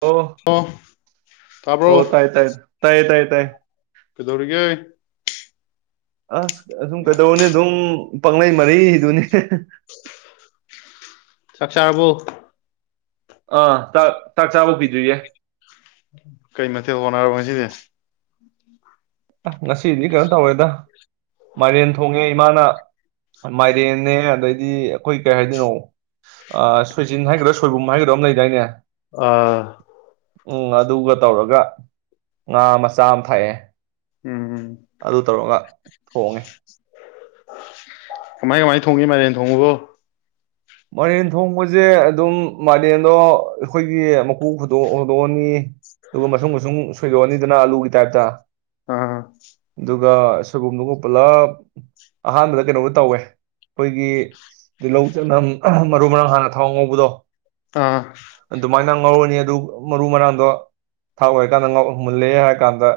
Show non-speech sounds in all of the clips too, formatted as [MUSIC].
ꯑꯣ ꯍ ꯇꯥꯕ꯭ꯔꯣ ꯇꯥꯏ ꯇꯥꯏ ꯇꯥꯏ ꯇꯥꯏ ꯇꯥꯏ ꯀꯩꯗꯧꯔꯤꯒꯦ ꯑꯁ ꯑꯨꯗꯨꯝ ꯀꯩꯗꯧꯔꯨꯅꯤ ꯑꯗꯨꯝ ꯄꯪꯂꯩ ꯃꯔꯩꯔꯤꯗꯨꯅꯤ ꯆꯥꯛ ꯆꯥꯔꯕꯣ ꯑꯥ ꯆꯥꯛ ꯆꯥꯛ ꯆꯥꯕ ꯀꯨꯏꯗꯔ꯭ꯤꯌꯦ ꯀꯩ ꯃꯊꯦꯜ ꯍꯣꯠꯅꯔꯕ ꯉꯁꯤꯗꯤ ꯉꯁꯤꯗꯤ ꯀꯩꯅꯣ ꯇꯧꯔꯦꯗ ꯃꯥꯏꯔꯦꯟ ꯊꯣꯡꯉꯦ ꯏꯃꯥꯅ ꯃꯥꯏꯔꯦꯟꯅꯦ ꯑꯗꯩꯗꯤ ꯑꯩꯈꯣꯏ ꯀꯩ ꯍꯥꯏꯗꯣꯏꯅꯣ ꯁꯣꯏꯖꯤꯟ ꯍꯥꯏꯒꯗꯔ꯭ ꯁꯣꯏꯕꯨꯝ ꯍꯥꯏꯒꯗ꯭ꯔꯥ ꯑꯃ ꯂꯩꯗꯥꯏꯅꯦ ꯑꯥ ꯎꯝ ꯑꯗꯨꯒ ꯇꯧꯔꯒ ꯉꯥ ꯃꯆꯥ ꯑꯃ ꯊꯛꯑꯦ ꯎꯝ ꯎꯝ ꯑꯗꯨ ꯇꯧꯔꯒ ꯊꯣꯡꯉꯦ ꯀꯃꯥꯏ ꯀꯃꯥꯏ ꯊꯣꯡꯉꯤ ꯃꯥꯏꯔꯦꯟ ꯊꯣꯡꯕꯕꯨ ꯃꯥꯏꯔꯦꯟ ꯊꯣꯡꯕꯁꯦ ꯑꯗꯨꯝ ꯃꯥꯏꯔꯦꯟꯗꯣ ꯑꯩꯈꯣꯏꯒꯤ ꯃꯀꯨꯨꯗꯣ ꯍꯨꯗꯣꯛꯑꯅꯤ ꯑꯗꯨꯒ ꯃꯁꯨꯡ ꯃꯁꯨꯡ ꯁꯣꯏꯗꯣꯛꯑꯅꯤꯗꯅ ꯑꯂꯨꯒꯤ ꯇꯥꯏꯞꯇ ꯑ ꯑꯗꯨꯒ ꯁꯣꯏꯕꯨꯝꯗꯨꯒ ꯄꯨꯂꯞ ꯑꯍꯥꯟꯕꯗ ꯀꯩꯅꯣꯒ ꯇꯧꯋꯦ ꯑꯩꯈꯣꯏꯒꯤ ꯇꯤꯜꯍꯧ ꯆꯅꯝ ꯃꯔꯨ ꯃꯔꯥꯡ ꯍꯥꯟꯅ ꯊꯥꯎ ꯉꯧꯕꯗꯣ ꯑꯥ ꯑꯗꯨꯃꯥꯏꯅ ꯉꯧꯔꯅꯤ ꯑꯗꯨ ꯃꯔꯨ ꯃꯔꯥꯡꯗꯣ ꯊꯥꯛ ꯂꯣꯏꯔꯀꯥꯟꯗ ꯃꯨꯜꯂꯦ ꯍꯥꯏꯔ ꯀꯥꯟꯗ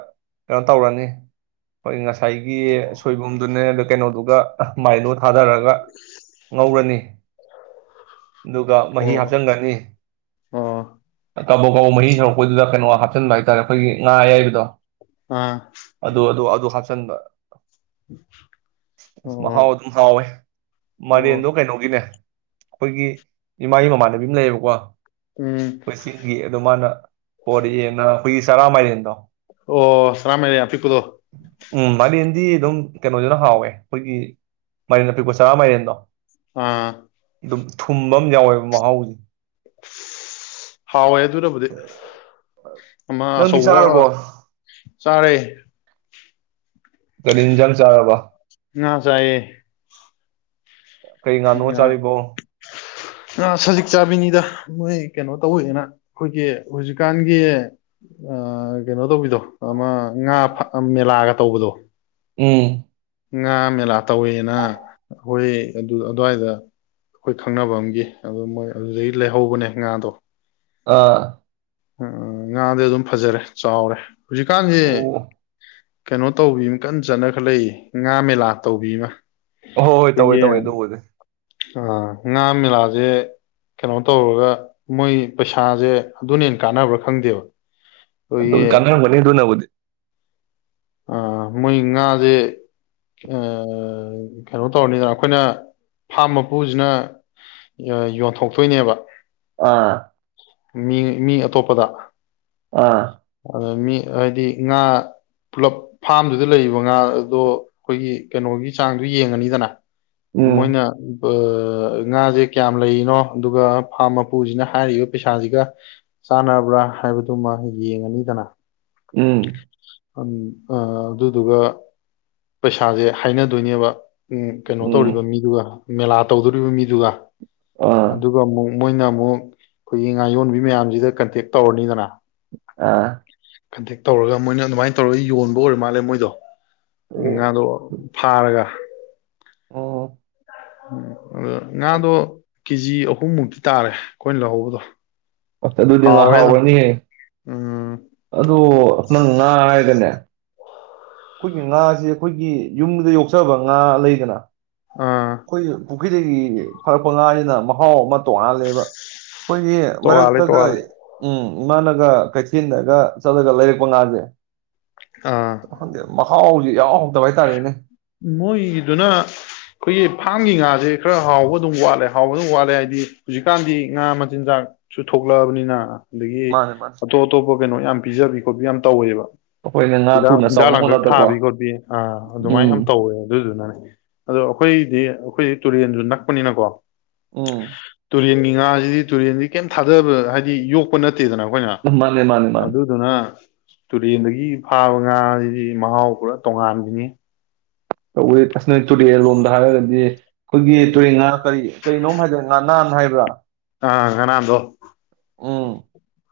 ꯀꯩꯅꯣ ꯇꯧꯔꯅꯤ ꯑꯩꯈꯣꯏ ꯉꯁꯥꯏꯒꯤ ꯁꯣꯏꯕꯨꯝꯗꯨꯅꯦ ꯑ ꯀꯩꯅꯣꯗꯨꯒ ꯃꯥꯏꯔꯦꯟꯗꯨꯒ ꯊꯥꯗꯔꯒ ꯉꯧꯔꯅꯤ ꯑꯗꯨꯒ ꯃꯍꯤ ꯑꯣ ꯍꯥꯞꯆꯟꯒꯔ꯭ꯅꯤ ꯑꯣ ꯀꯕꯛ ꯀꯕꯛ ꯃꯍꯤ ꯁꯧꯔꯛꯄꯩꯗꯨꯗ ꯀꯩꯅꯣ ꯍꯥꯞꯆꯤꯟꯕ ꯍꯥꯏꯇꯥꯔꯦ ꯑꯩꯈꯣꯏꯒꯤ ꯉꯥ ꯑꯌꯥꯏꯕꯗꯣ ꯑꯥ ꯑꯗꯨ ꯑꯗꯨ ꯑꯗꯨ ꯍꯥꯞꯆꯟꯕ ꯑꯁ ꯃꯍꯥꯎ ꯑꯣ ꯑꯗꯨꯝ ꯍꯥꯎꯋꯦ ꯃꯔꯦꯟꯗꯣ ꯑꯣ ꯀꯩꯅꯣꯒꯤꯅꯦ ꯑꯩꯈꯣꯏꯒꯤ ꯏꯃꯥꯒꯤ ꯃꯃꯥꯟꯅꯕꯤ ꯑꯃ ꯂꯩꯌꯦꯕꯀꯣ ꯎꯝ ꯑꯩꯈꯣꯏ ꯆꯤꯡꯒꯤ ꯑꯗꯣ ꯃꯥꯅ ꯄꯣꯔꯛꯑꯦꯅ ꯑꯩꯈꯣꯏꯒꯤ ꯆꯔꯥ ꯃꯥꯏꯔꯦꯟꯗꯣ ꯑꯣ ꯆꯔꯥ ꯃꯥꯏꯔꯦꯟ ꯌꯥꯝ ꯄꯤꯛꯄꯗꯣ ꯗꯤ ꯑꯗꯨꯝ ꯀꯩꯅꯣꯁꯤꯅ ꯍꯥꯎꯋꯦ ꯑꯩꯈꯣꯏꯒꯤ ꯃꯥꯏꯔꯦꯟ ꯑꯄꯤꯛꯄ ꯆꯔꯥ ꯃꯥꯏꯔꯦꯟꯗꯣ ꯑꯥ ꯑꯗꯨꯝ ꯊꯨꯝꯕ ꯑꯃ ꯌꯥꯎꯋꯦꯕ ꯃꯍꯥꯎꯁꯦ ꯍꯥꯎꯋꯦ ꯑꯗꯨꯅꯕꯨꯗꯤ ꯑꯃ ꯅꯪꯗꯤ ꯑꯆꯧꯕ ꯆꯥꯔꯕꯣ ꯆꯥꯔꯦ ꯀꯔꯤ ꯏꯟꯖꯥꯡ ꯆꯥꯔꯕ ꯉꯥ ꯆꯥꯏꯌꯦ ꯀꯩ ꯉꯥꯅꯣ ꯉꯥ ꯆꯥꯔꯤꯕꯣ ꯉꯥ ꯁꯖꯤꯛ ꯆꯥꯕꯤꯅꯤꯗ ꯃꯣꯏ ꯀꯩꯅꯣ ꯇꯧꯋꯦꯗꯅ ꯑꯩꯈꯣꯏꯒꯤ ꯍꯧꯖꯤꯛꯀꯥꯟꯒꯤ ꯑꯥ ꯀꯩꯅꯣ ꯇꯧꯕꯤꯗꯣ ꯑꯃ ꯉꯥ ꯃꯦꯂꯥꯒ ꯇꯧꯕꯗꯣ ꯎꯝ ꯉꯥ ꯃꯦꯂꯥ ꯇꯧꯋꯦꯅ ꯑꯩꯈꯣꯏ ꯑꯗꯨ ꯑꯗꯨꯋꯥꯏꯗ ꯑꯩꯈꯣꯏ ꯈꯪꯅꯕ ꯑꯃꯒꯤ ꯑꯗꯨ ꯃꯣꯏ ꯑꯗꯨꯗꯒꯤ ꯂꯩꯍꯧꯕꯅꯦ ꯉꯥꯗꯣ ꯑꯥ ꯎꯝ ꯉꯥꯗꯤ ꯑꯗꯨꯝ ꯐꯖꯔꯦ ꯆꯥꯎꯔꯦ ꯍꯧꯖꯤꯛꯀꯥꯟꯁꯤ ꯑꯣ ꯀꯩꯅꯣ ꯇꯧꯕꯤ ꯑꯃ ꯀꯟꯅ ꯆꯠꯅ ꯈꯂꯛꯏ ꯉꯥ ꯃꯦꯂꯥ ꯇꯧꯕꯤꯃ ꯑꯍꯣꯏ ꯍꯣꯏ ꯇꯧꯋꯦ ꯇꯧꯋꯦ ꯑꯗꯨꯕꯨꯗꯤ ꯑ ꯉꯥ ꯃꯦꯂꯥꯁꯦ ꯀꯩꯅꯣ ꯇꯧꯔꯒ ꯃꯣꯏ ꯄꯩꯁꯥꯁꯦ ꯑꯗꯨꯅꯦ ꯀꯥꯟꯅꯕ꯭ꯔꯥ ꯈꯪꯗꯦꯕ ꯑꯗꯨꯝ ꯑꯩꯈꯣꯏꯒꯤ ꯀꯥꯟꯅꯔꯝꯒꯅꯤ ꯑꯗꯨꯅꯕꯨꯗꯤ ꯑ ꯃꯣꯏ ꯉꯥꯁꯦ ꯀꯩꯅꯣ ꯇꯧꯔꯅꯤꯗꯅ ꯑꯩꯈꯣꯏꯅ ꯐꯥꯝ ꯃꯄꯨꯁꯤꯅ ꯌꯣꯟꯊꯣꯛꯇꯣꯏꯅꯦꯕ ꯑꯥ ꯃꯤ ꯃꯤ ꯑꯇꯣꯞꯄꯗ ꯑꯥ [UNINTELLIGIBLE] ꯃꯤ ꯍꯥꯏꯗꯤ ꯉꯥ ꯄꯨꯂꯞ ꯐꯥꯝꯗꯨꯗ ꯂꯩꯔꯤꯕ ꯉꯥꯗꯣ ꯑꯩꯈꯣꯏꯒꯤ ꯀꯩꯅꯣꯒꯤ ꯆꯥꯡꯗꯣ ꯌꯦꯡꯉꯅꯤꯗꯅ ꯎꯝ ꯃꯣꯏꯅ ꯉꯥꯁꯦ ꯀꯌꯥꯝ ꯂꯩꯔꯤꯅꯣ ꯑꯗꯨꯒ ꯐꯥꯝ ꯃꯄꯨꯁꯤꯅ ꯍꯥꯏꯔꯤꯕ ꯄꯩꯁꯥꯁꯤꯒ ꯆꯥꯟꯅꯕ꯭ꯔꯥ ꯍꯥꯏꯕꯗꯨꯃ ꯌꯦꯡꯉꯅꯤꯗꯅ ꯎꯝ ꯑꯗꯨꯗꯨꯒ ꯄꯩꯁꯥꯁꯦ ꯍꯥꯏꯅꯗꯣꯏꯅꯦꯕ ꯎꯝ ꯀꯩꯅꯣ ꯎꯝ ꯇꯧꯔꯤꯕ ꯃꯤꯗꯨꯒ ꯃꯦꯂꯥ ꯇꯧꯗꯣꯔꯤꯕ ꯃꯤꯗꯨꯒ ꯑꯥ ꯑꯗꯨꯒ ꯑꯃꯨꯛ ꯃꯣꯏꯅ ꯑꯃꯨꯛ ꯑꯩꯈꯣꯏꯒꯤ ꯉꯥ ꯌꯣꯟꯕꯤ ꯃꯌꯥꯝꯁꯤꯗ ꯀꯟꯇꯦꯛ ꯇꯧꯔꯅꯤꯗꯅ ꯑꯥ [UNINTELLIGIBLE] ꯇꯧꯔꯒ ꯃꯣꯏꯅ ꯑꯗꯨꯃꯥꯏꯅ ꯇꯧꯔꯒ ꯌꯣꯟꯕ ꯑꯣꯏꯔ ꯃꯥꯜꯂꯦ ꯃꯣꯏꯗꯣ ꯉꯥꯗꯣ ꯑꯣ ꯐꯥꯔꯒ ꯑꯣ [UNINTELLIGIBLE] ꯑꯗ ꯉꯥꯗꯣ ꯀꯦꯖꯤ ꯑꯍꯨꯝ ꯃꯨꯛꯇꯤ ꯇꯥꯔꯦ ꯑꯩꯈꯣꯏꯅ ꯂꯧꯍꯧꯕꯗꯣ ꯑꯗꯨꯗꯤ ꯉꯥ ꯍꯥꯎꯋꯦ ꯑꯗꯨꯝ ꯍꯥꯎꯔꯅꯤꯍꯦ ꯎꯝ ꯑꯗꯨ ꯅꯪ ꯉꯥ ꯍꯥꯏꯔꯒꯅꯦ ꯑꯩꯈꯣꯏꯒꯤ ꯉꯥꯁꯦ ꯑꯩꯈꯣꯏꯒꯤ ꯌꯨꯝꯗ ꯌꯣꯛꯆꯕ ꯉꯥ ꯂꯩꯗꯅ ꯑꯥ [UNINTELLIGIBLE] ꯄꯨꯈ꯭ꯔꯤꯗꯒꯤ ꯐꯥꯔꯛꯄ ꯉꯥꯁꯤꯅ ꯃꯍꯥꯎ ꯑꯃ ꯇꯣꯡꯉꯥꯜꯂꯦꯕ ꯑꯩꯈꯣꯏꯒꯤ ꯇꯣꯉꯥꯜꯂꯦ ꯃꯔꯛꯇꯒ ꯇꯣꯉꯥꯜꯂꯦ ꯎꯝ ꯏꯃꯥꯅꯒ ꯀꯩꯊꯦꯜꯗꯒ ꯆꯠꯂꯒ ꯂꯩꯔꯛꯄ ꯉꯥꯁꯦ ꯑꯥ ꯋꯥꯪꯗꯦ ꯃꯍꯥꯎꯁꯤ ꯌꯥꯎ ꯍꯧꯗꯕ ꯍꯥꯏꯇꯥꯔꯦꯅꯦ ꯃꯣꯏꯗꯨꯅ ꯑꯩꯈꯣꯏꯒꯤ ꯐꯥꯝꯒꯤ ꯉꯥꯁꯦ ꯈꯔ ꯍꯥꯎꯕ ꯑꯗꯨꯝ ꯋꯥꯠꯂꯦ ꯍꯥꯎꯕ ꯑꯗꯨꯝ ꯋꯥꯠꯂꯦ ꯍꯥꯏꯗꯤ ꯍꯧꯖꯤꯛꯀꯥꯟꯗꯤ ꯉꯥ ꯃꯆꯤꯟꯖꯥꯛꯁꯨ ꯊꯣꯛꯂꯛꯑꯕꯅꯤꯅ ꯑꯗꯒꯤ ꯃꯥꯅꯦ ꯃꯥꯅꯦ ꯑꯇꯣꯞ ꯑꯇꯣꯞꯄ ꯀꯩꯅꯣ ꯌꯥꯝ ꯄꯤꯖꯕꯤ ꯌꯥꯝ ꯇꯧꯋꯦꯕ ꯑꯩꯈꯣꯏꯅ ꯉꯅꯥ ꯍꯤꯗꯥꯛ ꯊꯨꯅ ꯍꯤꯗꯥꯛ ꯆꯥꯎꯥꯎꯅ ꯑꯃ ꯂꯥꯡꯊꯛ ꯅꯠꯇꯀꯣ ꯊꯥꯕꯤ ꯈꯣꯠꯄꯤ ꯑꯥ ꯑꯗꯨꯃꯥꯏꯅ ꯌꯥꯝ ꯇꯧꯋꯦ ꯑꯗꯨꯗꯨꯅꯅꯦ ꯑꯗꯣ ꯑꯩꯈꯣꯏꯗꯤ ꯑꯩꯈꯣꯏꯗꯤ ꯇꯨꯔꯦꯟꯁꯨ ꯅꯛꯄꯅꯤꯅꯀꯣ ꯎꯝ ꯇꯨꯔꯦꯟꯒꯤ ꯉꯥꯁꯤꯗꯤ ꯇꯨꯔꯦꯜꯗꯤ ꯀꯩꯝ ꯊꯥꯗꯕ ꯍꯥꯏꯗꯤ ꯌꯣꯛꯄ ꯅꯠꯇꯦ ꯆꯠꯇꯦꯗꯅ ꯑꯩꯈꯣꯏꯅ ꯃꯥꯅꯦ ꯃꯥꯅꯦ ꯃꯥꯅꯦ ꯑꯗꯨꯗꯨꯅ ꯇꯨꯔꯦꯟꯗꯒꯤ ꯐꯥꯕ ꯉꯥꯁꯤꯗꯤ ꯃꯍꯥꯎ ꯄꯨꯔꯥ ꯇꯣꯉꯥꯟꯕꯅꯤ [UNINTELLIGIBLE] ꯅꯣꯏ ꯇꯨꯔꯤꯜꯂꯣꯝꯗ ꯍꯥꯏꯔꯒꯥꯗꯤ ꯑꯩꯈꯣꯏꯒꯤ ꯇꯨꯔꯦꯟ ꯉꯥ ꯀꯔꯤ ꯇꯨꯔꯦꯟꯅꯨꯡ ꯍꯥꯏꯗ ꯉꯥ ꯅ ꯍꯥꯏꯕ꯭ꯔꯥ ꯑꯥ ꯉꯅꯥꯥꯡꯗꯣ ꯎꯝ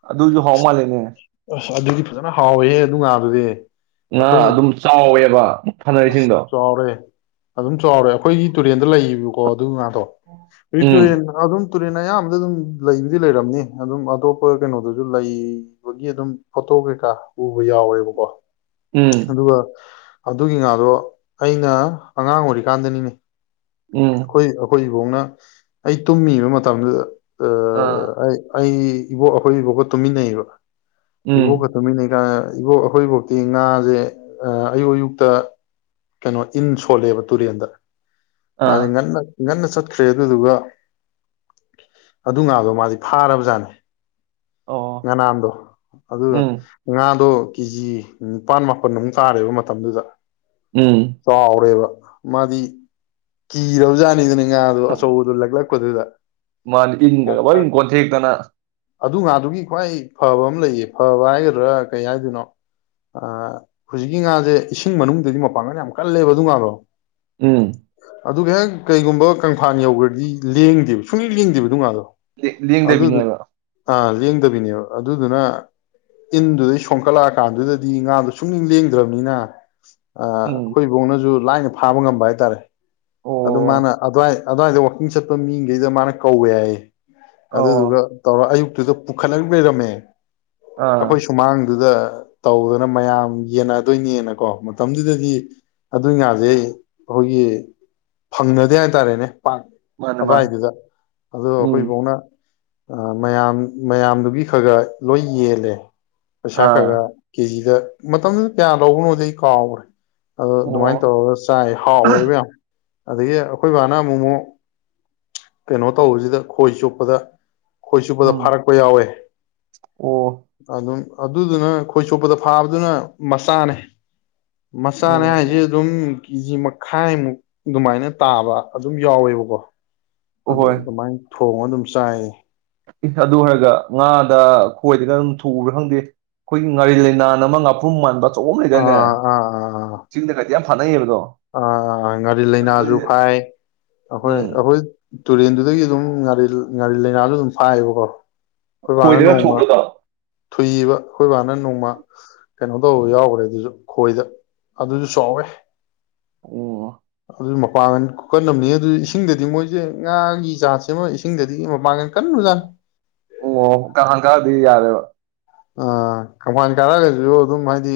ꯑꯗꯨꯁꯨ ꯍꯥꯎ ꯃꯥꯜꯂꯦꯅꯦ ꯑꯁ ꯑꯗꯨꯗꯤ ꯐꯖꯅ ꯍꯥꯎꯋꯦꯍꯦ ꯑꯗꯨ ꯉꯥꯗꯨꯗꯤ ꯉꯥ ꯑꯩꯈꯣꯏ ꯑꯗꯨꯝ ꯆꯥꯎꯋꯦꯕ ꯑꯁ ꯐꯅꯔꯤꯁꯤꯡꯗꯣ ꯆꯥꯎꯔꯦ ꯑꯗꯨꯝ ꯆꯥꯎꯔꯦ ꯑꯩꯈꯣꯏꯒꯤ ꯇꯨꯔꯦꯟꯗ ꯂꯩꯌꯦꯕꯀꯣ ꯑꯗꯨ ꯉꯗꯣ ꯕꯤꯛꯇꯣꯔꯤꯌꯥꯟ ꯑꯗꯨꯝ ꯇꯨꯔꯦꯜ ꯑꯌꯥꯝꯕꯗ ꯑꯗꯨꯝ ꯂꯩꯕꯨꯗꯤ ꯂꯩꯔꯝꯅꯤ ꯑꯗꯨꯝ ꯑꯇꯣꯞꯄ ꯀꯩꯅꯣꯗꯁꯨ ꯂꯩꯕꯒꯤ ꯑꯗꯨꯝ ꯐꯣꯇꯣ ꯀꯩꯀꯥ ꯎꯕ ꯌꯥꯎꯋꯦꯕꯀꯣ ꯑꯗꯨꯒ ꯑꯗꯨꯒꯤ ꯉꯥꯗꯣ ꯑꯩꯅ ꯑꯉꯥꯡ ꯑꯣꯏꯔꯤꯀꯥꯟꯗꯅꯤꯅꯦ ꯍꯣꯏꯈꯣꯏ ꯏꯕꯣꯡꯅ ꯑꯩ ꯇꯨꯝꯃꯤꯕ ꯃꯇꯝꯗꯨꯗ ꯑ ꯑꯩ ꯑꯩ ꯏꯕꯣ ꯑꯩꯈꯣꯏ ꯏꯕꯣꯛꯒꯣ ꯇꯨꯃꯤꯟꯅꯩꯕ ꯏꯕꯣꯛꯒ ꯇꯨꯃꯤꯟꯅꯩ ꯅ ꯀ ꯏꯕꯣꯛ ꯑꯩꯈꯣꯏꯐꯧꯇꯤ ꯉꯥꯁꯦ ꯑꯌꯨꯛ ꯑꯌꯨꯛꯇ ꯀꯩꯅꯣ ꯏꯟ ꯁꯣꯜꯂꯦꯕ ꯇꯨꯔꯦꯟꯗ ꯃꯥꯖꯦ ꯉꯟꯅ ꯉꯟꯅ ꯆꯠꯈ꯭ꯔꯦ ꯑꯗꯨꯗꯨꯒ ꯑꯗꯨ ꯉꯥꯗꯣ ꯃꯥꯗꯤ ꯐꯥꯔꯕꯖꯥꯠꯅꯤ ꯉꯅꯥꯟꯗꯣ ꯑꯗꯨ ꯉꯥꯗꯣ ꯀꯦꯖꯤ ꯅꯤꯄꯥꯥꯟ ꯃꯥꯄꯜꯃꯨꯛ ꯇꯥꯔꯦꯕ ꯃꯇꯝꯗꯨꯗ ꯆꯥꯎꯔꯦꯕ ꯃꯥꯗꯤ ꯏꯔꯕꯖꯅꯤꯗꯨꯅꯤ ꯉꯥꯗ ꯑꯆꯧꯕꯗꯨ ꯂꯛꯂꯛ [UNINTELLIGIBLE] ꯃꯥꯗꯤ ꯏꯪꯒ ꯂꯣꯢꯟ ꯀꯣꯠꯊꯦꯛꯇꯅꯥ ꯑꯗꯨ ꯉꯥꯗꯨꯒꯤ ꯈ꯭ꯋꯥꯏ ꯐꯕ ꯑꯃ ꯂꯩꯌꯦ ꯐꯕ ꯍꯥꯏꯒꯗ꯭ꯔꯥ ꯀꯩ ꯍꯥꯏꯗꯣꯏꯅꯣ ꯑꯥ ꯍꯨꯖꯤꯛꯀꯤ ꯉꯥꯖꯦ ꯏꯁꯤꯡ ꯃꯅꯨꯡꯗꯗꯤ ꯃꯄꯥꯡꯒꯟ ꯌꯥꯝ ꯀꯜꯂꯦꯕ ꯑꯗꯨ ꯉꯥꯗꯣ꯫ ꯎꯝ꯫ ꯑꯗꯨꯒ ꯍꯦꯛ ꯀꯩꯒꯨꯝꯕ ꯀꯪꯐꯥꯟ ꯌꯧꯒ꯭ꯔꯗꯤ ꯂꯦꯡꯗꯦꯕ ꯁꯨꯡꯂꯦꯡ ꯂꯦꯡꯗꯦꯕ ꯑꯗꯨ ꯉꯥꯗꯣ꯫ [UNINTELLIGIBLE] ꯑꯗꯨꯗꯨ ꯂꯤꯡꯗꯕꯤꯅꯦꯕ꯫ ꯑꯥ ꯂꯦꯡꯗꯕꯤꯅꯦꯕ ꯑꯗꯨꯗꯨꯅ ꯏꯟꯗꯨꯗꯩ ꯁꯣꯟꯀꯠꯂꯛꯑꯀꯥꯟꯗꯨꯗꯗꯤ ꯉꯥꯗꯣ ꯁꯨꯛꯂꯦꯡ ꯂꯦꯡꯗ꯭ꯔꯃꯅꯤꯅꯥ ꯑ ꯑꯈꯣꯏ ꯢꯕꯣꯛꯅꯖꯨ ꯂꯥꯏꯅ ꯐꯥꯕ ꯉꯝꯕ ꯍꯥꯏꯇꯥꯔꯦ ꯑꯗꯨ ꯃꯥꯅ ꯑꯗ꯭ꯋꯥꯏ ꯑꯗ꯭ꯋꯥꯏꯗ ꯋꯥꯛꯀꯤꯡ ꯆꯠꯄ ꯃꯤꯒꯩꯗ ꯃꯥꯅ ꯀꯧꯋꯦ ꯍꯥꯏꯌꯦ꯫ ꯑꯗꯨꯗꯨꯒ ꯇꯧꯔ ꯑꯌꯨꯛ ꯑꯗꯨꯗ ꯄꯨꯈꯠꯂ ꯂꯩꯔꯝꯃꯦ꯫ ꯑꯈꯣꯏ ꯁꯨꯃꯥꯡ ꯑꯗꯨꯗ ꯇꯧꯗꯅ ꯃꯌꯥꯝ ꯌꯦꯟꯅꯗꯣꯏꯅꯦꯅꯀꯣ ꯃꯇꯝꯗꯨꯗꯗꯤ ꯑꯗꯨꯒꯤ ꯉꯥꯖꯦ ꯑꯈꯣꯏꯒꯤ ꯐꯪꯅꯗꯦ ꯍꯥꯏꯇꯥꯔꯦꯅꯦ꯫ [UNINTELLIGIBLE] ꯑꯗ꯭ꯋꯥꯏꯗꯨꯗ ꯑꯗꯣ ꯑꯈꯣꯏ ꯢꯕꯣꯛꯅ ꯑ ꯃꯌꯥꯝ ꯃꯌꯥꯝꯗꯨꯒꯤ ꯈꯔꯒ ꯂꯣꯏ ꯌꯦꯜꯂꯦ꯫ ꯄꯩꯁꯥ ꯈꯔ ꯈ ꯀꯦꯖꯤꯗ ꯃꯇꯝꯗꯨ ꯀꯌꯥ ꯂꯧꯕꯅꯣꯗꯤ ꯑꯩ ꯀꯥꯎꯒꯔꯦ ꯑꯗꯣ ꯑꯗꯨꯃꯥꯏꯅ ꯇꯧꯔꯒ ꯆꯥꯏ ꯍꯥꯎꯋꯦꯕ ꯌꯥꯝ ꯑꯗꯩꯗꯤ ꯑꯩꯈꯣꯏ ꯅ ꯃꯣꯃꯣ ꯀꯩꯅꯣ ꯇꯧꯕꯖꯤꯗ ꯈꯣꯏ ꯆꯣꯞꯄꯗ ꯈꯣꯏ ꯆꯨꯞꯄꯗ ꯐꯥꯔꯛꯄ ꯌꯥꯎꯋꯦ ꯑꯗꯨꯝ ꯑꯗꯨꯗꯨꯅ ꯈꯣꯏ ꯆꯣꯄꯗ ꯐꯥꯕꯗꯨꯅ ꯃꯆꯥꯅꯦ ꯃꯆꯥꯅꯦ ꯍꯥꯏꯖꯤ ꯑꯗꯨꯝ ꯀꯦꯖꯤ ꯃꯈꯥꯏꯃꯨꯛ ꯑꯗꯨꯃꯥꯏꯅ ꯇꯥꯕ ꯑꯗꯨꯝ ꯌꯥꯎꯋꯦꯕꯀꯣ ꯑꯗ ꯍꯣꯏ ꯑꯗꯨ ꯃꯥꯏ ꯊꯣꯡ ꯑꯗꯨꯝ ꯆꯥꯏ ꯑꯗꯨ ꯑꯣꯏꯔꯒ ꯉꯥꯗ ꯈꯣꯏꯗꯒ ꯑꯗꯨꯝ ꯊꯨꯎꯕ꯭ꯔꯥ ꯈꯪꯗꯦ ꯑꯩꯈꯣꯏꯒꯤ ꯉꯥꯔꯤ ꯂꯩꯥꯏꯅꯥꯟ ꯑꯃ ꯉꯥꯄ꯭ꯔꯨꯝ ꯃꯥꯟꯕ ꯆꯑꯣꯣꯡꯉꯗꯪꯅꯦ ꯆꯤꯡꯗ ꯀꯗꯤ ꯌꯥꯝ ꯐ ꯑ ꯉꯥꯔꯤ ꯅꯣꯏ ꯂꯥꯏꯅꯥꯁꯨ ꯐꯥꯏ ꯑꯩꯈꯣꯏ ꯎꯝ ꯑꯩꯈꯣꯏ ꯇꯨꯔꯦꯟꯗꯨꯗꯒꯤ ꯑꯗꯨꯝ ꯉꯥꯔꯤ ꯉꯥꯔꯤ ꯂꯥꯏꯅꯥꯁꯨ ꯑꯗꯨꯝ ꯐꯥꯏꯌꯦꯕꯀꯣ ꯑꯩꯈꯣꯏ ꯏꯕꯥꯅ ꯈꯣꯏꯗꯒ ꯅꯣꯡꯃ ꯊꯨꯕ꯭ꯔꯥ ꯑꯗꯣ ꯊꯨꯏꯕ ꯑꯩꯈꯣꯏꯕꯥꯅ ꯅꯣꯡꯃ ꯀꯩꯅꯣ ꯇꯧꯕ ꯌꯥꯎꯈ꯭ꯔꯦ ꯑꯗꯨꯁꯨ ꯈꯣꯏꯗ ꯑꯗꯨꯁꯨ ꯆꯥꯎꯋꯦ ꯑꯣ ꯑꯗꯨ ꯃꯄꯥꯡꯒꯜ ꯀꯀꯟꯅꯅꯕꯕꯅꯤ ꯑꯗꯨ ꯏꯁꯤꯡꯗꯗꯤ ꯃꯣꯏꯁꯦ ꯉꯥꯒꯤ ꯆꯥꯟꯁꯦ ꯑꯃ ꯏꯁꯤꯡꯗꯗꯤ ꯃꯄꯥꯡꯒꯜ ꯀꯟꯅꯕꯖꯥꯠꯅꯤ ꯑꯣ ꯀꯥ ꯀꯥꯗꯤ ꯌꯥꯔꯦꯕ ꯑ ꯀꯪꯐꯥꯟ ꯀꯥꯔꯛꯑꯒꯁꯨ ꯑꯗꯨꯝ ꯍꯥꯏꯗꯤ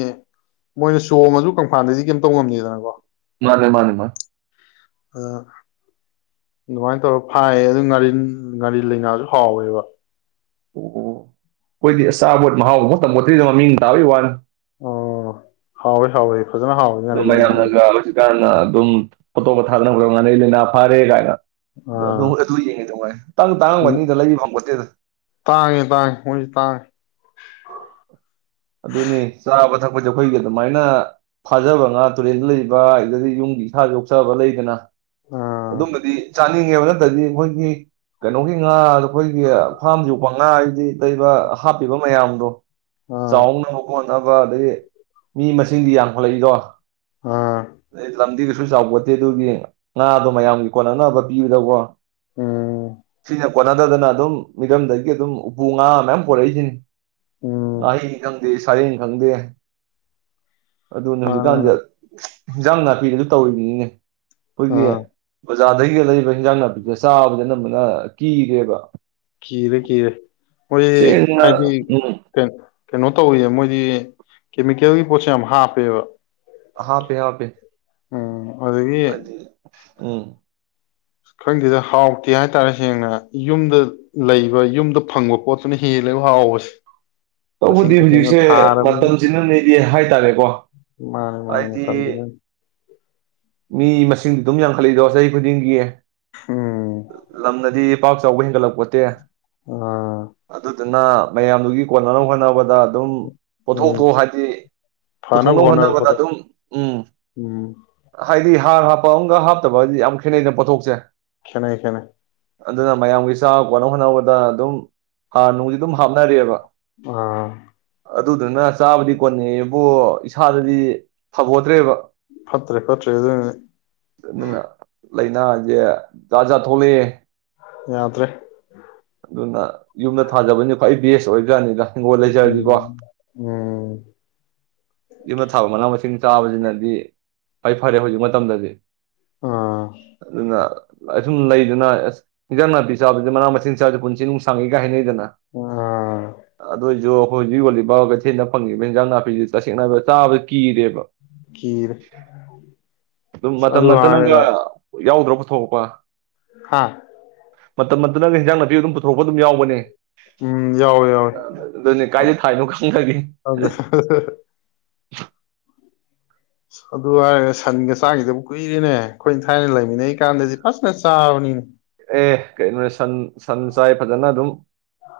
ꯃꯣꯏꯅ ꯆꯣꯝꯃꯁꯨ ꯀꯪꯐꯥꯟꯗꯗꯤ ꯀꯩꯝꯇꯧ ꯉꯝꯗꯗꯅꯀꯣ ꯃꯥꯅꯦ ꯃꯥꯅꯦ ꯃꯥ ꯑ ꯑꯗꯨꯃꯥꯏꯅ ꯇꯧꯔꯒ ꯐꯥꯏꯌꯦ ꯑꯗꯨ ꯉꯥꯔꯤ ꯉꯥꯔꯤ ꯂꯩꯉꯁꯨ ꯍꯥꯎꯋꯦꯕ ꯑꯣ ꯑꯩꯈꯣꯏꯗꯤ ꯑꯆꯥꯄꯣꯠ ꯃꯍꯥꯎ ꯈꯣꯠꯇꯔꯤꯗ ꯃꯃꯤꯡ ꯇꯥꯕꯩ ꯋꯥꯅꯤ ꯑꯣ ꯍꯥꯎꯣꯏ ꯍꯋꯦ ꯑꯗꯨꯃꯥꯏ ꯌꯥꯝ ꯅꯁꯨ ꯀꯥꯟꯅ ꯑꯗꯨꯝ ꯐꯣꯇꯣꯒ ꯊꯥꯗꯅꯕꯈ ꯉꯥꯟꯅꯩ ꯂꯥꯏꯅꯥ ꯐꯥꯔꯦ ꯀꯥꯏꯅ ꯑꯗꯨ ꯑꯗꯨ ꯑꯥ ꯑꯗꯨ ꯌꯦꯡꯉꯤ ꯅꯨꯡꯉꯥꯏ ꯇꯪ ꯇꯥꯡꯉꯝꯒꯅꯤꯗ ꯂꯩꯕꯤꯐꯝ ꯈꯣꯠꯇꯦꯗ ꯇꯥꯡꯉꯦ ꯇꯥꯡꯉꯦ ꯃꯣꯏꯁꯦ ꯇꯥꯡꯉꯦ ꯑꯩꯈꯣꯏꯁꯦ ꯑꯩꯈꯣꯏꯒꯤ ꯑꯗꯨꯃꯥꯏꯅ ꯐꯥꯖꯕ ꯉꯥ ꯇꯨꯔꯦꯜꯗ ꯂꯩꯕ ꯑꯗꯨꯗꯗꯤ ꯌꯨꯝꯒꯤ ꯏꯁꯥ ꯌꯣꯛꯆꯕ ꯂꯩꯗꯅ ꯑꯥ ꯑꯗꯨꯝꯕꯗꯤ ꯆꯥ ꯪꯅꯤꯡꯉꯦꯕ ꯅꯠꯇꯗꯤ ꯑꯩꯈꯣꯏꯒꯤ ꯀꯩꯅꯣꯒꯤ ꯉꯥ ꯑꯩꯈꯣꯏꯒꯤ ꯐꯥꯝ ꯌ ꯌꯣꯛꯄ ꯉꯥ ꯍꯥꯏꯗꯤ ꯂꯩꯕ ꯍꯥꯞꯄꯤꯕ ꯃꯌꯥꯝꯗꯣ ꯑꯥ ꯆꯥꯎꯥꯎ ꯅꯛꯅꯕ ꯑꯗꯩ ꯃꯤ ꯃꯁꯤꯡꯗꯤ ꯌꯥꯝꯈꯠꯂꯛꯏꯗꯣ ꯑꯥ ꯂꯥꯎꯗ ꯐ ꯁꯨ ꯆꯥꯎ ꯈꯣꯠꯇꯦ ꯑꯗꯨꯒꯤ ꯉꯥꯗꯣ ꯃꯌꯥꯝꯒꯤ ꯀꯣꯟꯅꯅꯕ ꯄꯤꯕꯗꯧꯕꯣ ꯎꯝ ꯁꯤ ꯀꯣꯟꯅꯗꯗꯅ ꯑꯗꯨꯝ ꯃꯤꯔꯝꯗꯒꯤ ꯑꯗꯨꯝ ꯎꯄꯨ ꯉꯥ ꯃꯌꯥꯝ ꯀꯔꯛꯏꯁꯤꯅꯤ ꯎꯝ ꯋꯥꯏ ꯀꯝ ꯗꯦꯁ ꯁꯔꯡ ꯈꯪꯗꯦꯦ ꯑꯗꯨ ꯅ ꯍꯧꯁꯨ ꯃꯥꯅꯦ ꯃꯥꯅꯦ ꯀꯥꯟꯖ ꯑꯦꯟꯖꯥꯡ ꯅꯥꯄꯤꯔꯦ ꯑꯗꯨ ꯇꯧꯔꯤꯅꯤ ꯏꯅꯦ ꯄꯣꯏꯒꯤꯦ ꯑꯥ ꯖꯥꯗꯒꯤꯒ ꯂꯩꯔꯤꯕ ꯍꯤꯟꯖꯥꯡ ꯅꯥꯄꯤꯁꯦ ꯆꯥꯕꯗꯤ ꯑꯅꯝꯕꯅ ꯀꯤꯔꯦꯕ ꯈꯔꯦ ꯀꯔꯦ ꯃꯣꯏ ꯁꯦꯡꯅ ꯍꯥꯏꯗꯤ ꯎꯝ ꯀ ꯀꯩꯅꯣ ꯇꯧꯋꯦ ꯃꯣꯏꯗꯤ ꯀꯦꯃꯤꯀꯦꯜꯒꯤ ꯄꯣꯠꯁ ꯌꯥꯝ ꯍꯥꯞꯄꯦꯕ ꯍꯥꯄꯦ ꯍꯥꯄꯦ ꯎꯝ ꯑꯗꯒꯤ ꯎꯝ ꯈꯪꯗꯦꯗ ꯍꯥꯎꯇꯦ ꯍꯥꯏꯇꯥꯔꯦ ꯁꯦꯡꯅ ꯌꯨꯝꯗ ꯂꯩꯕ ꯌꯨꯝꯗ ꯐꯪꯕ ꯄꯣꯠꯇꯨꯅ ꯍꯦꯜꯂꯦꯕ ꯍꯥꯎꯕꯁꯦ ꯇꯁꯦꯡ ꯇꯧꯕꯗꯤ ꯇꯁꯦꯡꯅ ꯍꯧꯖꯤꯛꯁꯦ ꯊꯥꯔꯕꯅꯤꯅ ꯃꯇꯝꯁꯤꯅꯅꯦꯗꯤ ꯍꯥꯏꯇꯥꯔꯦꯀꯣ ꯃꯥꯅꯦ ꯃꯥꯅꯦ ꯍꯥꯏꯗꯤ ꯃꯇꯝꯁꯤꯅ ꯃꯤ ꯃꯁꯤꯡ ꯑꯗꯨꯝ ꯌꯥꯝꯡꯈꯠꯂꯛꯏꯗꯣ ꯆꯍꯤ ꯈꯨꯗꯤꯡꯒꯤ ꯎꯝ ꯂꯝꯅꯗꯤ ꯄꯥꯛ ꯆꯥꯎꯕ ꯍꯦꯟꯒꯠꯂꯛ ꯑꯥ [UNINTELLIGIBLE] ꯃꯌꯥꯝꯗꯨꯒꯤ ꯀꯣꯟꯅꯅꯕ ꯍꯣꯠꯅꯕꯗ ꯑꯗꯨꯝ ꯎꯝ ꯄꯣꯠꯊꯣꯛꯇꯣ ꯍꯥꯏꯗꯤ ꯐꯅꯕ ꯄꯨꯊꯣꯛꯅꯕ ꯍꯣꯠꯅꯕꯗ ꯍꯣꯠꯅꯔꯛꯄꯗ ꯑꯗꯨꯝ ꯎꯝ ꯎꯝ ꯍꯥꯏꯗꯤ ꯍꯥꯔ ꯍꯥꯞꯄ ꯑꯃꯒ ꯍꯥꯞꯇꯕꯖꯤ ꯌꯥꯝ ꯈꯦꯠꯅꯩꯩꯗꯅ ꯄꯣꯠꯊꯣꯛꯁꯦ ꯈꯦꯅꯩ ꯈꯦꯅꯩ꯫ ꯑꯗꯨꯅ ꯃꯌꯥꯝꯒꯤ ꯆꯥꯕ ꯀꯣꯟꯅꯕ ꯍꯣꯠꯅꯕꯗ ꯑꯗꯨꯝ ꯍꯥꯔ ꯅꯣꯡꯁꯤ ꯑꯗꯨꯝ ꯍꯥꯞꯅꯔꯦꯕ ꯑꯥ ꯑꯗꯨꯗꯨꯅ ꯆꯥꯕꯗꯤ ꯀꯣꯟꯅꯩꯕꯨ ꯏꯁꯥꯗꯗꯤ ꯐꯥꯕꯣꯠꯇ꯭ꯔꯦꯕ [UNINTELLIGIBLE] ꯂꯩꯅꯥꯖꯦ ꯖꯥꯠ ꯖꯥꯠ ꯊꯣꯛꯂꯛꯑꯦ ꯌꯥꯗ꯭ꯔꯦ ꯑꯗꯨꯅ ꯌꯨꯝꯗ ꯊꯥꯖꯕꯅꯤ ꯈ꯭ꯋꯥꯏ ꯕꯦꯁ ꯑꯣꯏꯕꯖꯠꯅꯤꯗ ꯍꯤꯡꯒꯣꯜ ꯂꯩꯖꯔꯗꯤꯀꯣ ꯎꯝ ꯎꯝ ꯌꯨꯝꯗ ꯊꯥꯕ ꯃꯅꯥ ꯃꯁꯤꯡ ꯆꯥꯕꯁꯤꯅꯗꯤ ꯈꯋ꯭ꯥꯏ ꯐꯔꯦ ꯍꯧꯖꯤꯛ ꯃꯇꯝꯗꯗꯤ ꯑꯥ ꯑꯗꯨꯅ ꯑꯁꯨꯝ ꯂꯩꯗꯅ ꯑꯁ ꯏꯟꯖꯥꯡ ꯅꯥꯄꯤ ꯆꯥꯕꯁꯦ ꯃꯅꯥ ꯃꯁꯤꯡ ꯆꯥꯕꯁꯦ ꯄꯨꯟꯁꯤ ꯅꯨꯡꯁꯥꯡꯉꯦꯒꯥꯏ ꯍꯥꯏꯅꯩꯗꯅ ꯑꯥ ꯑꯗꯣꯏꯖꯨ ꯍꯧꯖꯤꯛ ꯌꯣꯜꯂꯤꯕ ꯀꯩꯊꯦꯟꯗ ꯐꯪꯉꯤꯕ ꯍꯟꯖꯥꯡ ꯅꯥꯄꯤꯁꯤ ꯇꯁꯦꯡꯅ [UNINTELLIGIBLE] ꯆꯥꯕꯗ ꯀꯤꯔꯦꯕ ꯀꯤꯔꯦ ꯑꯗꯨ ꯍꯥꯏꯔꯒ ꯌꯥꯎꯗ꯭ꯔ ꯄꯨꯊꯣꯛꯄ ꯍꯥꯥ ꯃꯇꯝ [UNINTELLIGIBLE] ꯍꯤꯟꯖꯥꯡ ꯅꯥꯄꯤ ꯑꯗꯨꯝ ꯄꯨꯊꯣꯔꯣꯛꯄ ꯑꯗꯨꯝ ꯌꯥꯎꯕꯅꯦ ꯎꯝ ꯌꯥꯎꯋꯦ ꯌꯥꯎꯋꯦ ꯑꯗꯨꯅꯤ ꯀꯥꯏꯗ ꯊꯥꯏꯅꯣ ꯑꯗꯨ [UNINTELLIGIBLE] ꯑꯗꯨ ꯍꯥꯏꯔꯒ ꯁꯟꯒ ꯆꯥꯈꯤꯗꯕꯨ ꯀꯨꯏꯔꯅꯦ ꯑꯩꯈꯣꯏꯅ ꯊꯥꯏꯅ ꯂꯩꯃꯤꯟꯅꯩꯀꯥꯟꯗꯗꯤ ꯐꯖꯅ ꯆꯥꯕꯅꯤꯅꯦ ꯑꯦ ꯀꯩꯅꯣꯅꯦ ꯁꯟ ꯁꯟ ꯆꯥꯏ ꯐꯖꯅ ꯑꯗꯨꯝ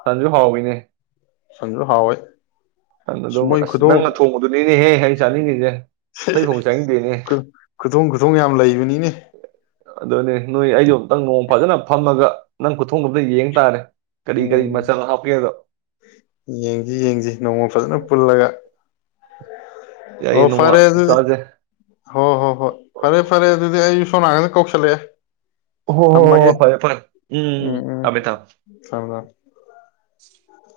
ꯁꯟꯁꯨ ꯍꯥꯎꯏꯅꯦ ꯁꯟꯁꯨ ꯍꯥꯎꯋꯦ ꯅꯪ ꯑꯗꯨꯝ ꯃꯣꯏ ꯑꯁ ꯈꯨꯊꯣꯡ ꯅꯪꯅ ꯊꯣꯡꯕꯗꯨꯅꯤꯅꯦꯍꯦ ꯆꯥꯅꯤ ꯀꯩꯒꯦ [UNINTELLIGIBLE] ꯑꯩꯊꯣꯡ ꯆꯪꯅꯤꯡꯗꯦꯅꯦ ꯈꯨꯊꯣꯡ ꯈꯨꯊꯣꯡ ꯌꯥꯝ ꯂꯩꯕꯅꯤꯅꯦ ꯑꯗꯨꯅꯦ ꯅꯣꯏ ꯑꯩ ꯅꯣꯡ ꯐꯝꯃꯒ ꯅꯪ ꯈꯨꯊꯣꯡꯗꯨ ꯑꯃꯠ ꯌꯦꯡ ꯇꯥꯔꯦ ꯀꯔꯤ ꯀꯔꯤ ꯎꯝ ꯃꯆꯜ ꯍꯥꯞꯀꯦꯗꯣ ꯌꯦꯡꯁꯤ ꯌꯦꯡꯁꯤ ꯅꯣꯡꯃ ꯐꯖꯅ ꯄꯨꯜꯂꯒ ꯌꯥꯏꯌꯦ ꯑꯣ ꯅꯣꯡꯃ ꯐꯔꯦ ꯑꯗꯨꯗꯤ ꯆꯥꯁꯦ ꯍꯣ ꯍꯣ ꯍꯣꯏ ꯐꯔꯦ ꯐꯔꯦ ꯑꯗꯨꯗꯤ ꯑꯩ ꯁꯣꯝ ꯅꯥꯀꯟꯗ ꯀꯧꯁꯜꯂꯦ ꯑꯣ ꯍꯣ ꯐꯔꯦ ꯐꯔꯦ ꯎꯝ ꯊꯥꯃꯦ ꯊꯥꯃꯦ ꯊꯝꯃꯣ ꯊꯝꯃꯣ [INAUDIBLE]